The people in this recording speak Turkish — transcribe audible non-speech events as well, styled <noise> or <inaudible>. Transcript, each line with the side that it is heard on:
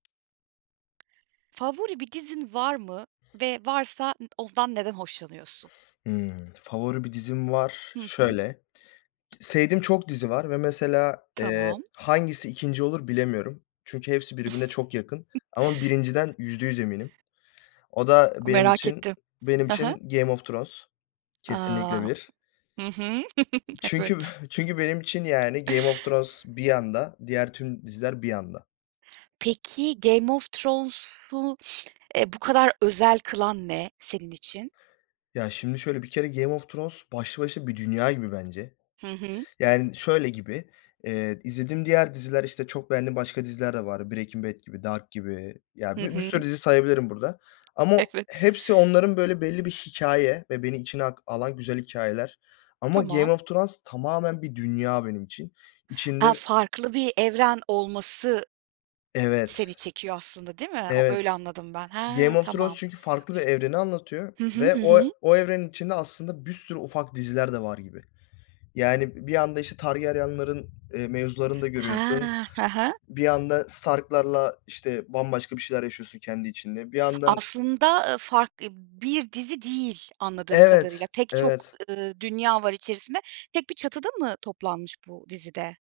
right: Favori bir dizin var mı, ve varsa ı ondan neden hoşlanıyorsun?
left: Hımm. Favori bir dizim var.
right: Hı hı.
left: Şöyle, sevdiğim çok dizi var ve, mesela, eee,
right: Tamam.
left: hangisi 2. olur bilemiyorum. Çünkü hepsi birbirine çok yakın,
right: <chuckles>
left: ama 1.´sinden %100 eminim. O da
right: A,
left: benim
right: merak
left: için,
right: ettim.
left: benim
right: Hı hı.
left: için Game of Thrones, kesinlikle
right: A.
left: 1.
right: Hı hı. <chuckles>
left: Çünkü,
right: Evet.
left: çünkü benim için yani Game of Thrones bir yanda, diğer tüm diziler bir yanda.
right: Peki, Game of Thrones'u, e, bu kadar özel kılan ne, senin için?
left: Ya, şimdi şöyle, bir kere Game of Thrones başlı başına bir dünya gibi bence.
right: Hı hı.
left: Yani, şöyle gibi, eee, izlediğim diğer diziler, işte, çok beğendiğim başka diziler de var. Breaking Bad gibi, Dark gibi,
right: Hı
left: ya, bi bir sürü
right: hı.
left: dizi sayabilirim burada, ama
right: Evet.
left: hepsi, onların böyle belli bir hikâye ve beni içine ak alan güzel hikâyeler ama,
right: Tamam.
left: Game of Thrones tamamen bir dünya benim için.
right: A,
left: İçinde
right: farklı bir evren olması, seni
left: Evet
right: çekiyor aslında değil mi? O
left: Evet,
right: öyle anladım ben. He,
left: Game of Thrones,
right: tamam!
left: çünkü farklı bir evreni anlatıyor,
right: Hı hı,
left: ve
right: hı
left: o
right: hı.
left: o, evrenin içinde aslında bir sürü ufak diziler de var gibi. Yani, bir anda, işte, Targaryen'lerin, eee, mevzularını da
right: He!
left: görüyorsun.
right: He he.
left: Bir yanda Stark'larla, işte, bambaşka bir şeyler yaşıyorsun kendi içinde, bir yandan
right: Aslında ı fark i bir dizi değil anladığım kadarıyla.
left: Evet,
right: Pek çok,
left: evet.
right: ııı, dünya var içerisinde. Tek bir çatıda mı toplanmış, bu dizide?